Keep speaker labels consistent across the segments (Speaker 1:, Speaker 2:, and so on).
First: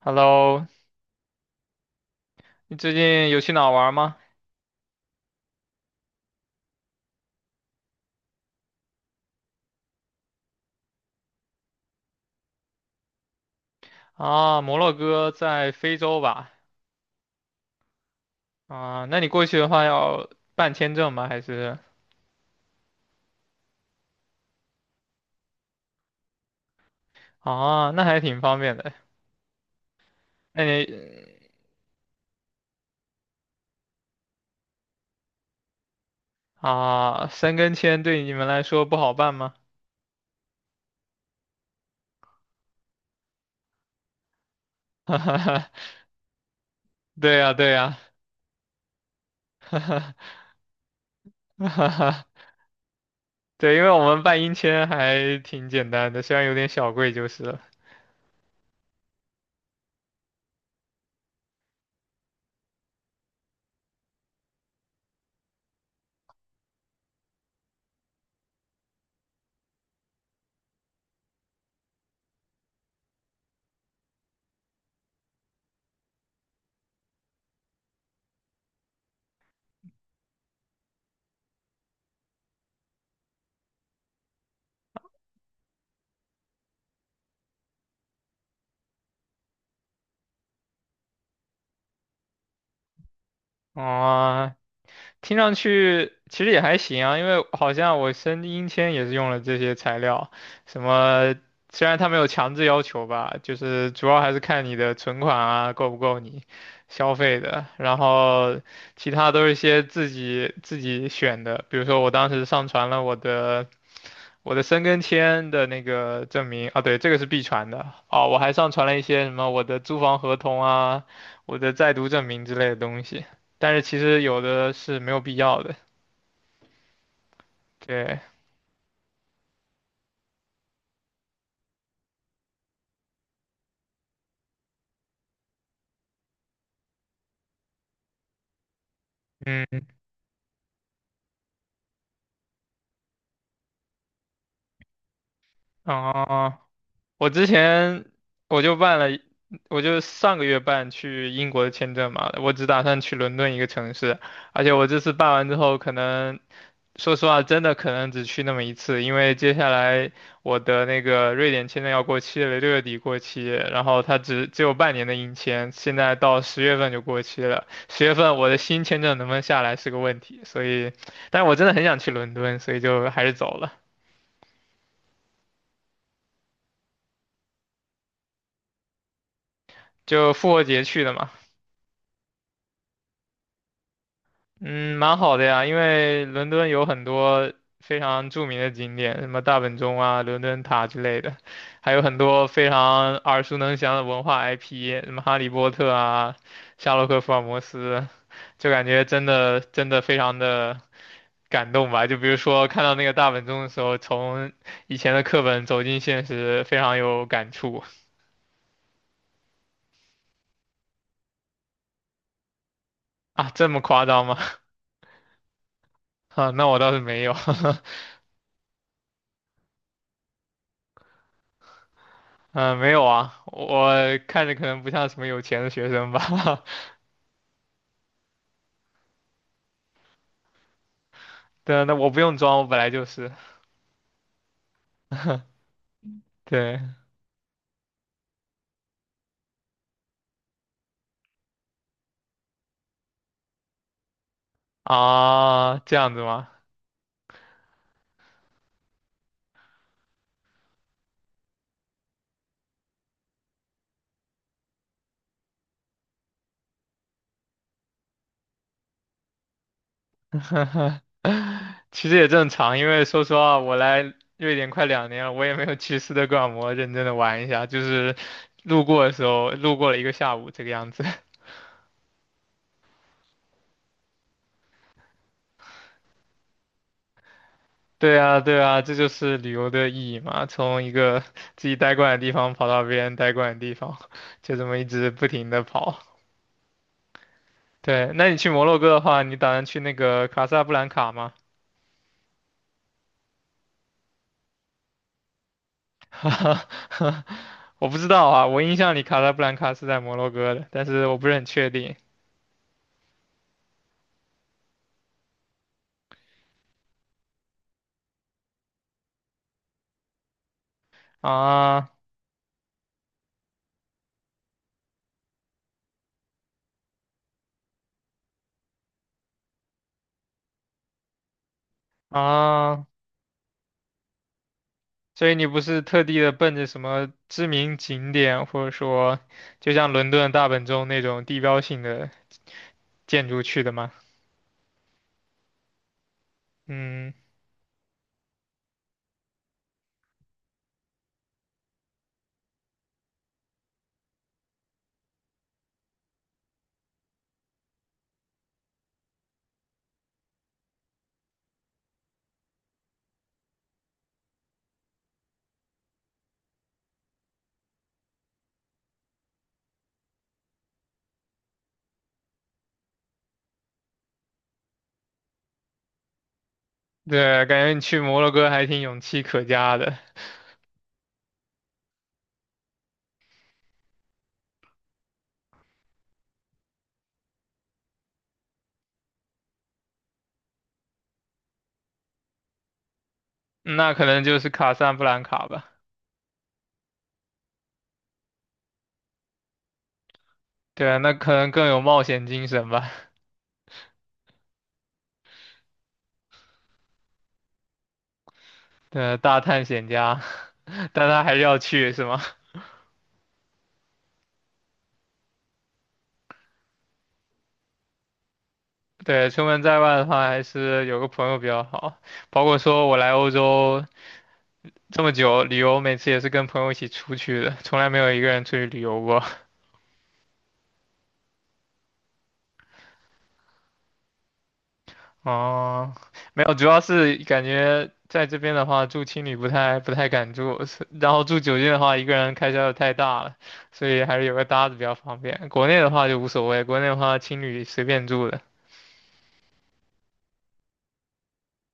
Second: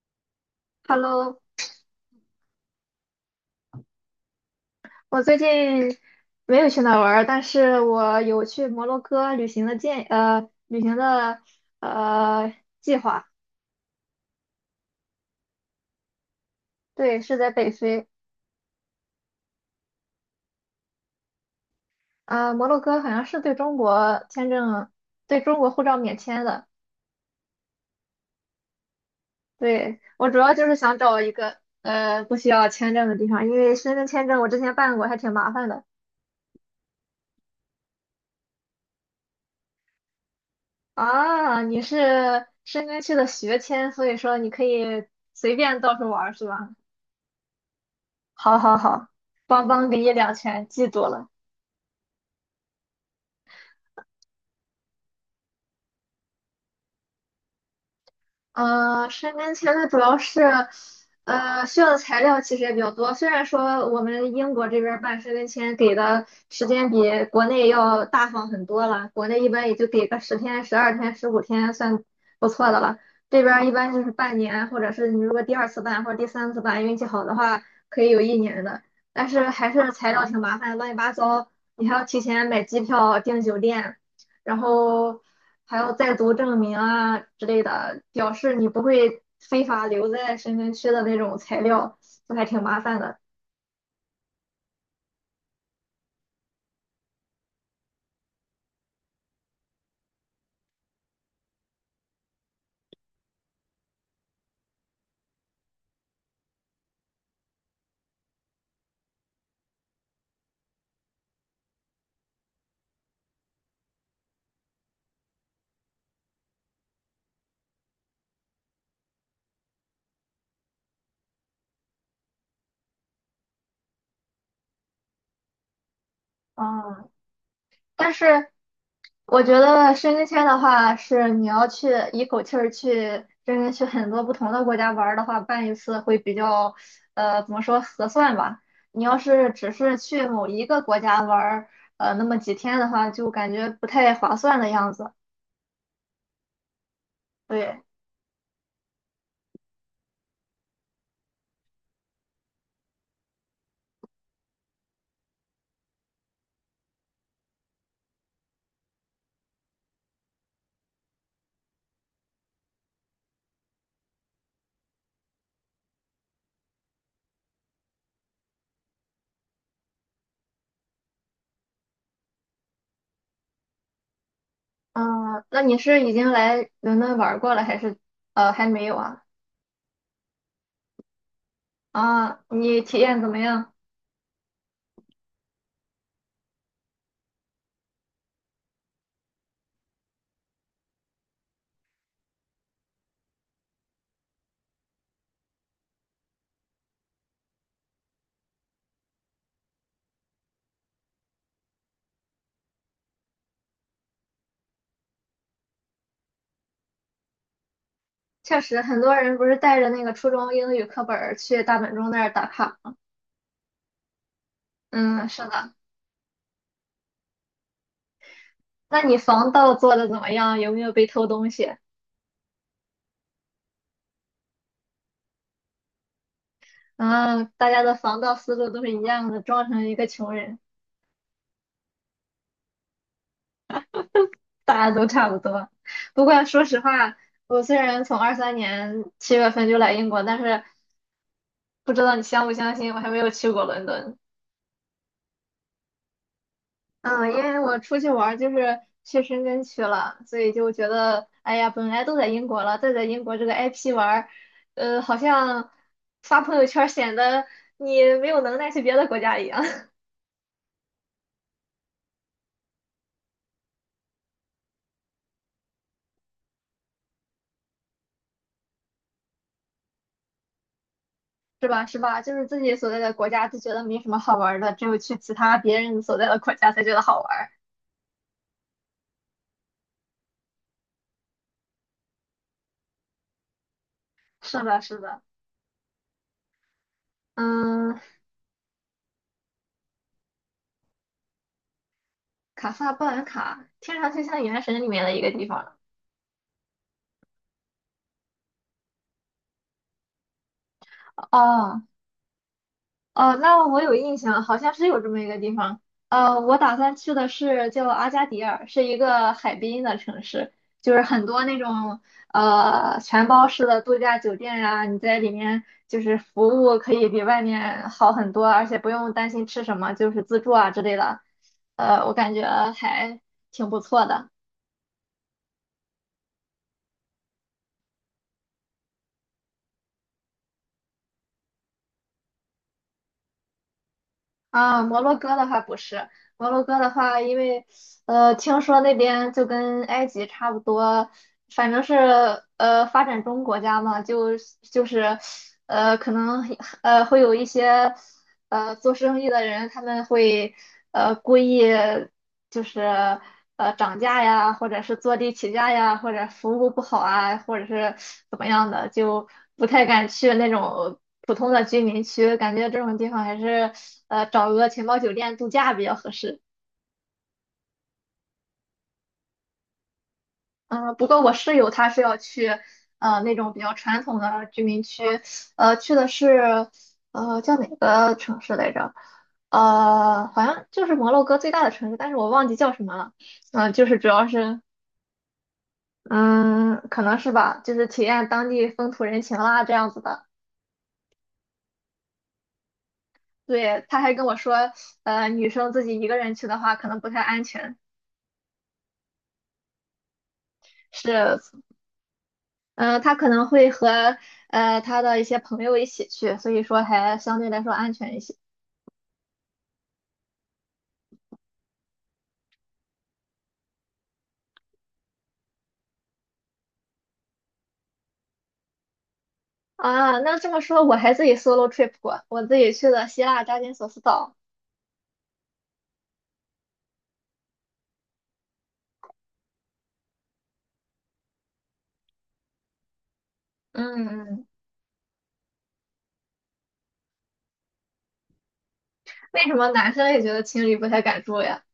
Speaker 1: Hello，
Speaker 2: Hello，
Speaker 1: 你最近有去哪儿玩儿吗？
Speaker 2: 我最近没有去哪儿玩儿，但是我有去摩洛哥旅行的呃计划。
Speaker 1: 啊，摩洛哥在非洲吧？
Speaker 2: 对，是在北非。
Speaker 1: 啊，那你过去的话要办签证吗？还是
Speaker 2: 摩洛哥好像是对中国签证，对中国护照免签的。
Speaker 1: 啊，那还挺方便的。
Speaker 2: 对，我主要
Speaker 1: 那
Speaker 2: 就是
Speaker 1: 你
Speaker 2: 想找一个不需要签证的地方，因为申根签证我之前办过，还挺麻烦的。
Speaker 1: 啊，申根签对你们来说不好办吗？
Speaker 2: 啊，你是申根区的学签，所以说你可以
Speaker 1: 哈哈
Speaker 2: 随
Speaker 1: 哈，
Speaker 2: 便到处玩儿是吧？
Speaker 1: 对呀，对呀，
Speaker 2: 好好好，邦邦给你两拳，记住了。
Speaker 1: 哈哈，对，因为我们办英签还挺简单的，虽然有点小贵就是了。
Speaker 2: 申根签它主要是，需要的材料其实也比较多。虽然说我们英国这边儿办申根签给的时间比国内要大方很多了，国内一般也就给个10天、12天、15天算不错的了。这边儿一般就是半年，或者是你如果第二次办或者第三次办，运气好的话可以有一年的。但是还是材料挺麻烦，乱七八糟，你还要提前买机票、订酒店。然后还有在读证明啊之类的，表示你不会非法留在深圳区的那种材料，就还挺麻烦的。
Speaker 1: 啊，听上去其实也还行啊，因为好像我声音签也是用了这些材料，什么虽然他没有强制要求吧，就是主要还是看你的存款啊够不够你消费的，然后其他都是一些自己选的，比如说我当时上传了我的申根签的那个证明啊，对，这个是必传的哦。我还上传了一些什么我的租房合同啊、我的在读证明之类的东西，但是其实有的是没有必要的。
Speaker 2: 嗯，但
Speaker 1: 对，
Speaker 2: 是我觉得申根签的话，是你要去一口气儿去深圳去很多不同的国家玩儿的话，办一次会比较，怎么说合算吧。你要是只
Speaker 1: 嗯，
Speaker 2: 是去某一个国家玩儿，那么几天的话，就感觉不太划算的样子。
Speaker 1: 啊、我之
Speaker 2: 对。
Speaker 1: 前我就办了我就上个月办去英国的签证嘛，我只打算去伦敦一个城市，而且我这次办完之后，可能说实话，真的可能只去那么一次，因为接下来我的那个瑞典签证要过期了，六月底过期，然后它只有半年的硬签，现在到十月份就过期了，十月份我的新签证能不能下来是个问题，所以，但是我真的很想去伦敦，所以就还是走了，
Speaker 2: 嗯，那你是已经来伦敦玩儿过了，还是还没有啊？
Speaker 1: 就复活节去的嘛。
Speaker 2: 啊，你体验怎么样？
Speaker 1: 嗯，蛮好的呀，因为伦敦有很多非常著名的景点，什么大本钟啊、伦敦塔之类的，还有很多非常耳熟能详的文化 IP，什么《哈利波特》啊、《夏洛克·福尔摩斯》，就感觉真的真的非常的感动吧。就比如说看到那个大本钟的时候，从以前的课本走进现实，非常有感触
Speaker 2: 确实，很多人不是带着那个初中英语课本儿去大本钟那儿打卡。
Speaker 1: 啊。这么夸张吗？
Speaker 2: 嗯，是的。
Speaker 1: 啊，那我倒是没有。
Speaker 2: 那你防盗做的怎么样？有没有被偷东西？
Speaker 1: 嗯，没有啊，我看着可能不像什么有钱的学生吧。
Speaker 2: 嗯，大家的防盗思路都是一样的，装成一个穷人，
Speaker 1: 对啊，那我不用装，我本来就是。
Speaker 2: 大家都差不多。不过说
Speaker 1: 对
Speaker 2: 实话，我虽然从23年7月份就来英国，但是不知道你相不相信，我还没有去过伦敦。
Speaker 1: 啊，这样子吗？
Speaker 2: 嗯，因为我出去玩儿就是去深圳去了，所以就觉得，哎呀，本来都在英国了，再在英国这个 IP 玩儿，好像发朋友圈儿显得你没有能耐去别的国家一样，
Speaker 1: 其实也正常，因为说实话，我来瑞典快两年了，我也没有去斯德哥尔摩认真的玩一下，就是路过的时候，路过了一个下午这个样子。
Speaker 2: 是吧？是吧？就是自己所在的国家就觉得没什么好玩儿的，只有去其他别人所在的国家才觉得好玩儿。
Speaker 1: 对啊，对啊，这就是旅游的意义嘛，从一个自己待惯的地方跑到别人待惯的地方，就
Speaker 2: 是
Speaker 1: 这么
Speaker 2: 的，
Speaker 1: 一
Speaker 2: 是
Speaker 1: 直
Speaker 2: 的，
Speaker 1: 不停的跑。
Speaker 2: 嗯，
Speaker 1: 对，那你去摩洛哥的话，你打算去那个卡萨布兰卡吗？
Speaker 2: 卡萨布兰卡听上去像《原神》里面的一个地方
Speaker 1: 我不知道啊，我印象里卡萨布兰卡是在摩洛哥的，但是我不是很确
Speaker 2: 哦，
Speaker 1: 定
Speaker 2: 哦，那我有印象，好像是有这么一个地方。我打算去的是叫阿加迪尔，是一个海滨的城市，就是很多那
Speaker 1: 啊
Speaker 2: 种全包式的度假酒店呀、你在里面就是服务可以比外面好很多，而且不用担心吃什么，就是自助啊之类的。我感觉
Speaker 1: 啊。
Speaker 2: 还挺不错的。
Speaker 1: 所以你不是特地的奔着什么知名景点，或者说就像伦敦的大本钟那种地标性的建筑去的吗？
Speaker 2: 啊，摩洛哥的话不是，摩洛哥的
Speaker 1: 嗯，
Speaker 2: 话，因为听说那边就跟埃及差不多，反正是发展中国家嘛，就是可能会有一些。做生意的人他们会故意就是涨价呀，或者是坐地起价呀，或者服务不好啊，或者是怎么样的，就不太敢去那种普通的居民区，感觉这种地方还是找个钱包酒店度假比较合适。
Speaker 1: 对，感觉你去摩洛哥还挺勇气可嘉的。
Speaker 2: 嗯，不过我室友他是要去那种比较传统的居民区，去的是叫哪个城市来着？好像就是摩洛哥最大的城市，但是我忘记叫什么了。嗯、就
Speaker 1: 那
Speaker 2: 是
Speaker 1: 可
Speaker 2: 主
Speaker 1: 能
Speaker 2: 要
Speaker 1: 就是
Speaker 2: 是，
Speaker 1: 卡萨布兰卡吧。
Speaker 2: 嗯，可能是吧，就是体验当地风土人情啦，这样子的。
Speaker 1: 对啊，那可能更有冒险精神吧。
Speaker 2: 对，他还跟我说，女生自己一个人去的话，可能不太安全。
Speaker 1: 对，大探险家，但他还
Speaker 2: 是，
Speaker 1: 是要去，是吗？
Speaker 2: 嗯、他可能会和他的一些朋友一起去，所以说还相对来说安全一些。
Speaker 1: 对，出门在外的话，还是有个朋友比较好。包括说我来欧洲这么久，旅游每次也是跟朋友一起出去的，从来没有一个人出去旅游过。
Speaker 2: 啊，那这么说，我还自己 solo trip 过，我自己去了希腊扎金索斯岛。
Speaker 1: 哦，没有，主要是感觉在这边的话，住青旅不太敢住，是然后住酒店的话，一个人开销又太大了，所以
Speaker 2: 嗯嗯，
Speaker 1: 还是有个搭子比较方便。国内的话就无所谓，国内的话青旅随便住的。
Speaker 2: 为什么男生也觉得情侣不太敢住呀？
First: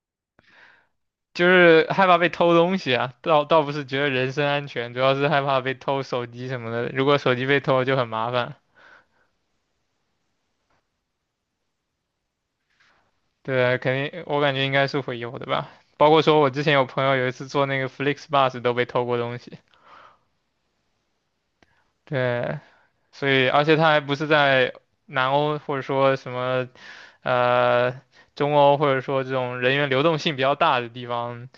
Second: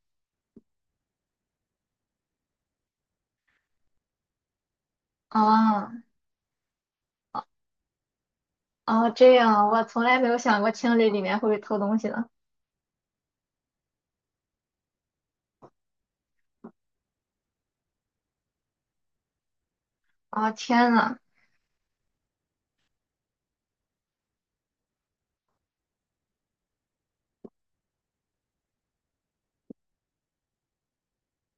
Speaker 1: 就是害怕被偷东西啊，倒不是觉得人身安全，主要是害怕被
Speaker 2: 啊。
Speaker 1: 偷手机什么的。如果手机被偷就很麻烦，
Speaker 2: 哦，这样啊我从来没有想过清理里面会偷东西呢。
Speaker 1: 对啊，肯定我感觉应该是会有的吧。包括说我之前有朋友有一次坐那个 FlixBus 都被偷过东西，
Speaker 2: 啊，天呐！
Speaker 1: 对，所以而且他还不是在南欧或者说什么呃中欧或者说这种人员流动性比较大的地方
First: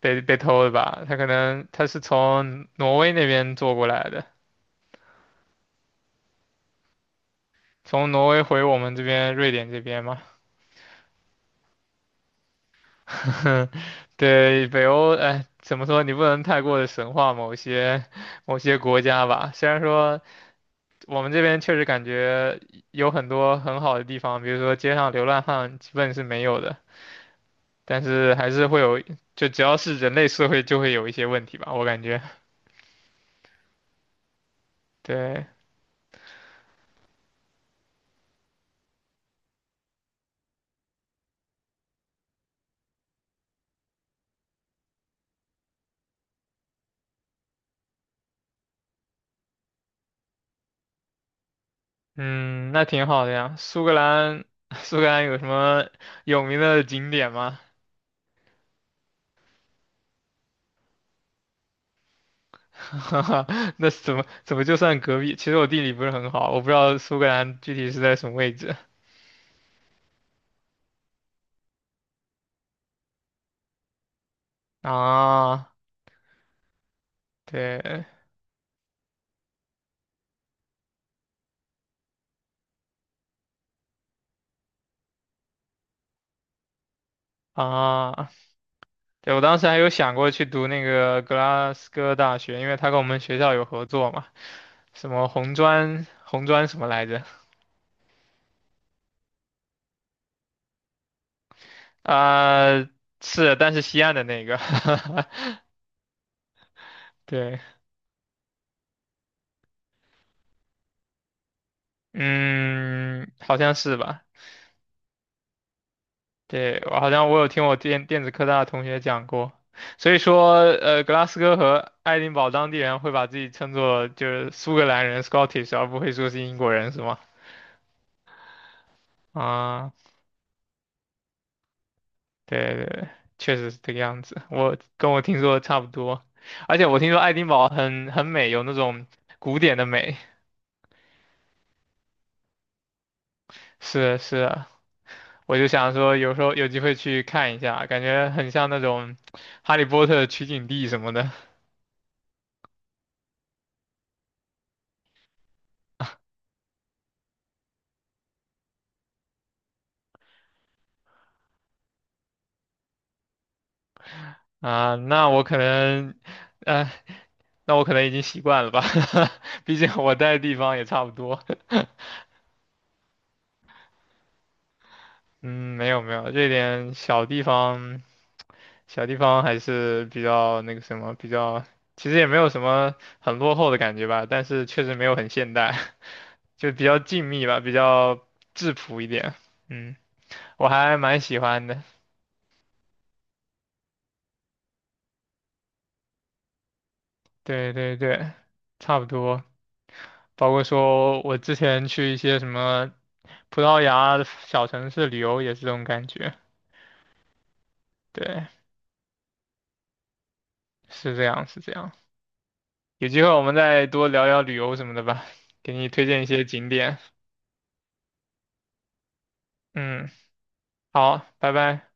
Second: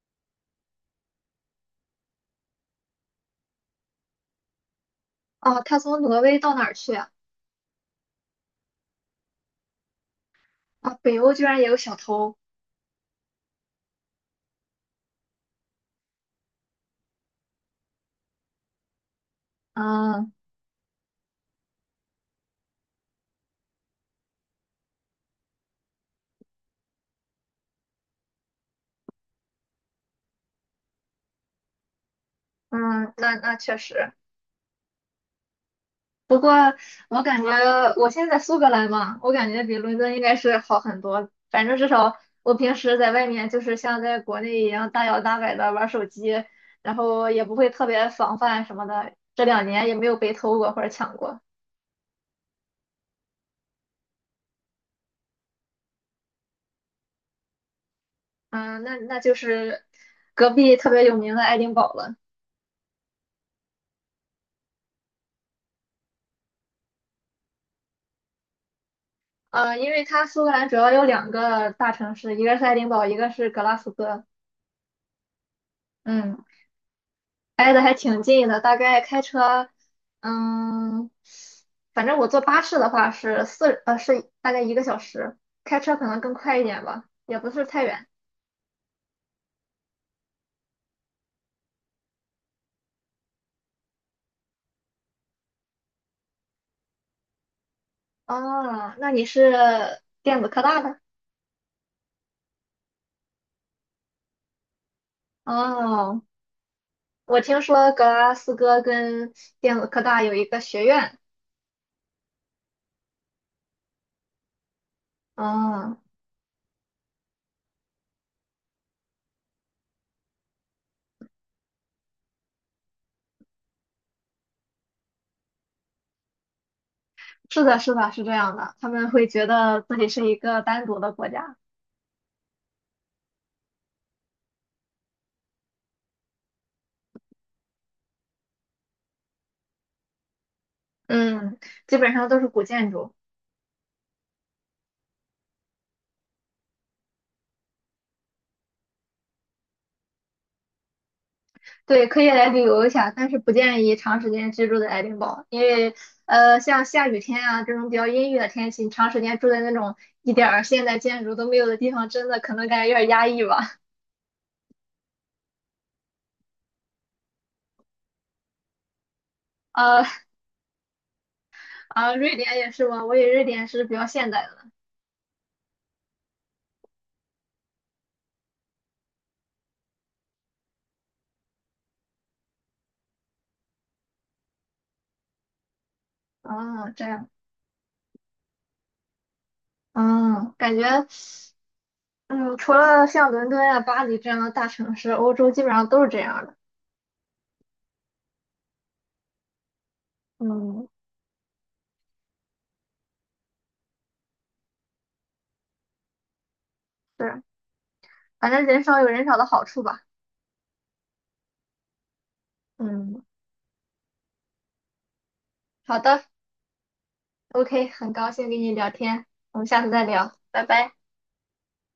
Speaker 1: 被偷的吧，他可能他是从挪威那边坐过来的。
Speaker 2: 哦，他从挪威到哪儿去啊？
Speaker 1: 从挪威回我们这边瑞典这边嘛，
Speaker 2: 啊，北欧居然也有小偷。
Speaker 1: 对，北欧，哎，怎么说？你不能太过的神化某些国家吧。虽然说
Speaker 2: 嗯
Speaker 1: 我们这边确实感觉有很多很好的地方，比如说街上流浪汉基本是没有的，但是还是会有，就只要是人类社会就会有一些问题吧，我感觉。
Speaker 2: 嗯，那确实。
Speaker 1: 对，
Speaker 2: 不过我感觉我现在在苏格兰嘛，我感觉比伦敦应该是好很多。反正至少我平时在外面就是像在国内一样大摇大摆的玩手机，然后也不会特别防范什么的。这2年也没有被偷过或者抢过。
Speaker 1: 嗯，那挺好的呀。苏格兰，苏格兰有什么有名的景点吗？
Speaker 2: 嗯，那就是隔壁特别有名的爱丁堡了。
Speaker 1: 哈哈，那怎么就算隔壁？其实我地理不是很好，我不知道苏格兰具体是在什么位置
Speaker 2: 因为它苏格兰主要有2个大城市，一个是爱丁堡，一个是格拉斯哥。
Speaker 1: 啊。
Speaker 2: 嗯，挨得还
Speaker 1: 对
Speaker 2: 挺近的，大概开车，嗯，反正我坐巴士的话是四，呃，是大概1个小时，开车可能更快一点吧，也不是太远。
Speaker 1: 啊，对，我当时还有想过去读那个格拉斯哥大学，因为他跟我们学校有合作嘛，什么红砖什么来着？
Speaker 2: 哦，那你是电子科大的？
Speaker 1: 啊、是，但是西岸的那个，
Speaker 2: 哦，我
Speaker 1: 对，
Speaker 2: 听说格拉斯哥跟电子科大有一个学院。
Speaker 1: 嗯，好像是吧。
Speaker 2: 哦，
Speaker 1: 对，我好像我有听我电子科大的同学讲过，所以说，格拉斯哥和爱丁堡当地人会把自己称作就是苏格兰人 （Scottish），而不会说是英国人，是吗？
Speaker 2: 是的，是的，是这样的，他们会觉得
Speaker 1: 啊，
Speaker 2: 自己是一个单独的国家。
Speaker 1: 对对对，确实是这个样子，我跟我听说的差不多，而且我听说爱丁堡很美，有那种古典的美，
Speaker 2: 嗯，基本上都是古建筑。
Speaker 1: 是是啊，我就想说有时候有机会去看一下，感觉很像那种《哈利波特》取景地什么的
Speaker 2: 对，可以来旅游一下，但是不建议长时间居住在爱丁堡，因为像下雨天啊这种比较阴郁的天气，你长时间住在那种一点儿现代建筑都没有的地方，真的可能感觉有点压抑吧。
Speaker 1: 啊，那我可能。呃，那我可能已经习惯了吧，毕竟
Speaker 2: 呃
Speaker 1: 我待的地方也差不多。
Speaker 2: 啊，瑞典也是吗？我以为瑞典是比较现代的。
Speaker 1: 嗯，没有没有，这点小地方，小地方还是比较那个什么，比较其实也没有什么很落后的感觉吧，但是确实没有很现代，就比
Speaker 2: 啊，
Speaker 1: 较
Speaker 2: 这
Speaker 1: 静
Speaker 2: 样，
Speaker 1: 谧吧，比较质朴一点。嗯，
Speaker 2: 嗯，
Speaker 1: 我
Speaker 2: 感
Speaker 1: 还
Speaker 2: 觉，
Speaker 1: 蛮喜欢的。
Speaker 2: 嗯，除了像伦敦啊、巴黎这样的大城市，欧洲基本上都是这样的。
Speaker 1: 对对对，差不多。包括
Speaker 2: 嗯，
Speaker 1: 说我之前去一些什么葡萄牙的小城市旅游也是这种感觉。
Speaker 2: 是，
Speaker 1: 对，
Speaker 2: 反正人少有人少的好处吧。
Speaker 1: 是这样，是这样。有
Speaker 2: 嗯，
Speaker 1: 机会我们再多聊聊旅游什么的吧，给你
Speaker 2: 好
Speaker 1: 推荐
Speaker 2: 的。
Speaker 1: 一些景点。
Speaker 2: OK，很高兴跟你聊天，我们下次再
Speaker 1: 嗯，
Speaker 2: 聊，拜拜。
Speaker 1: 好，拜拜。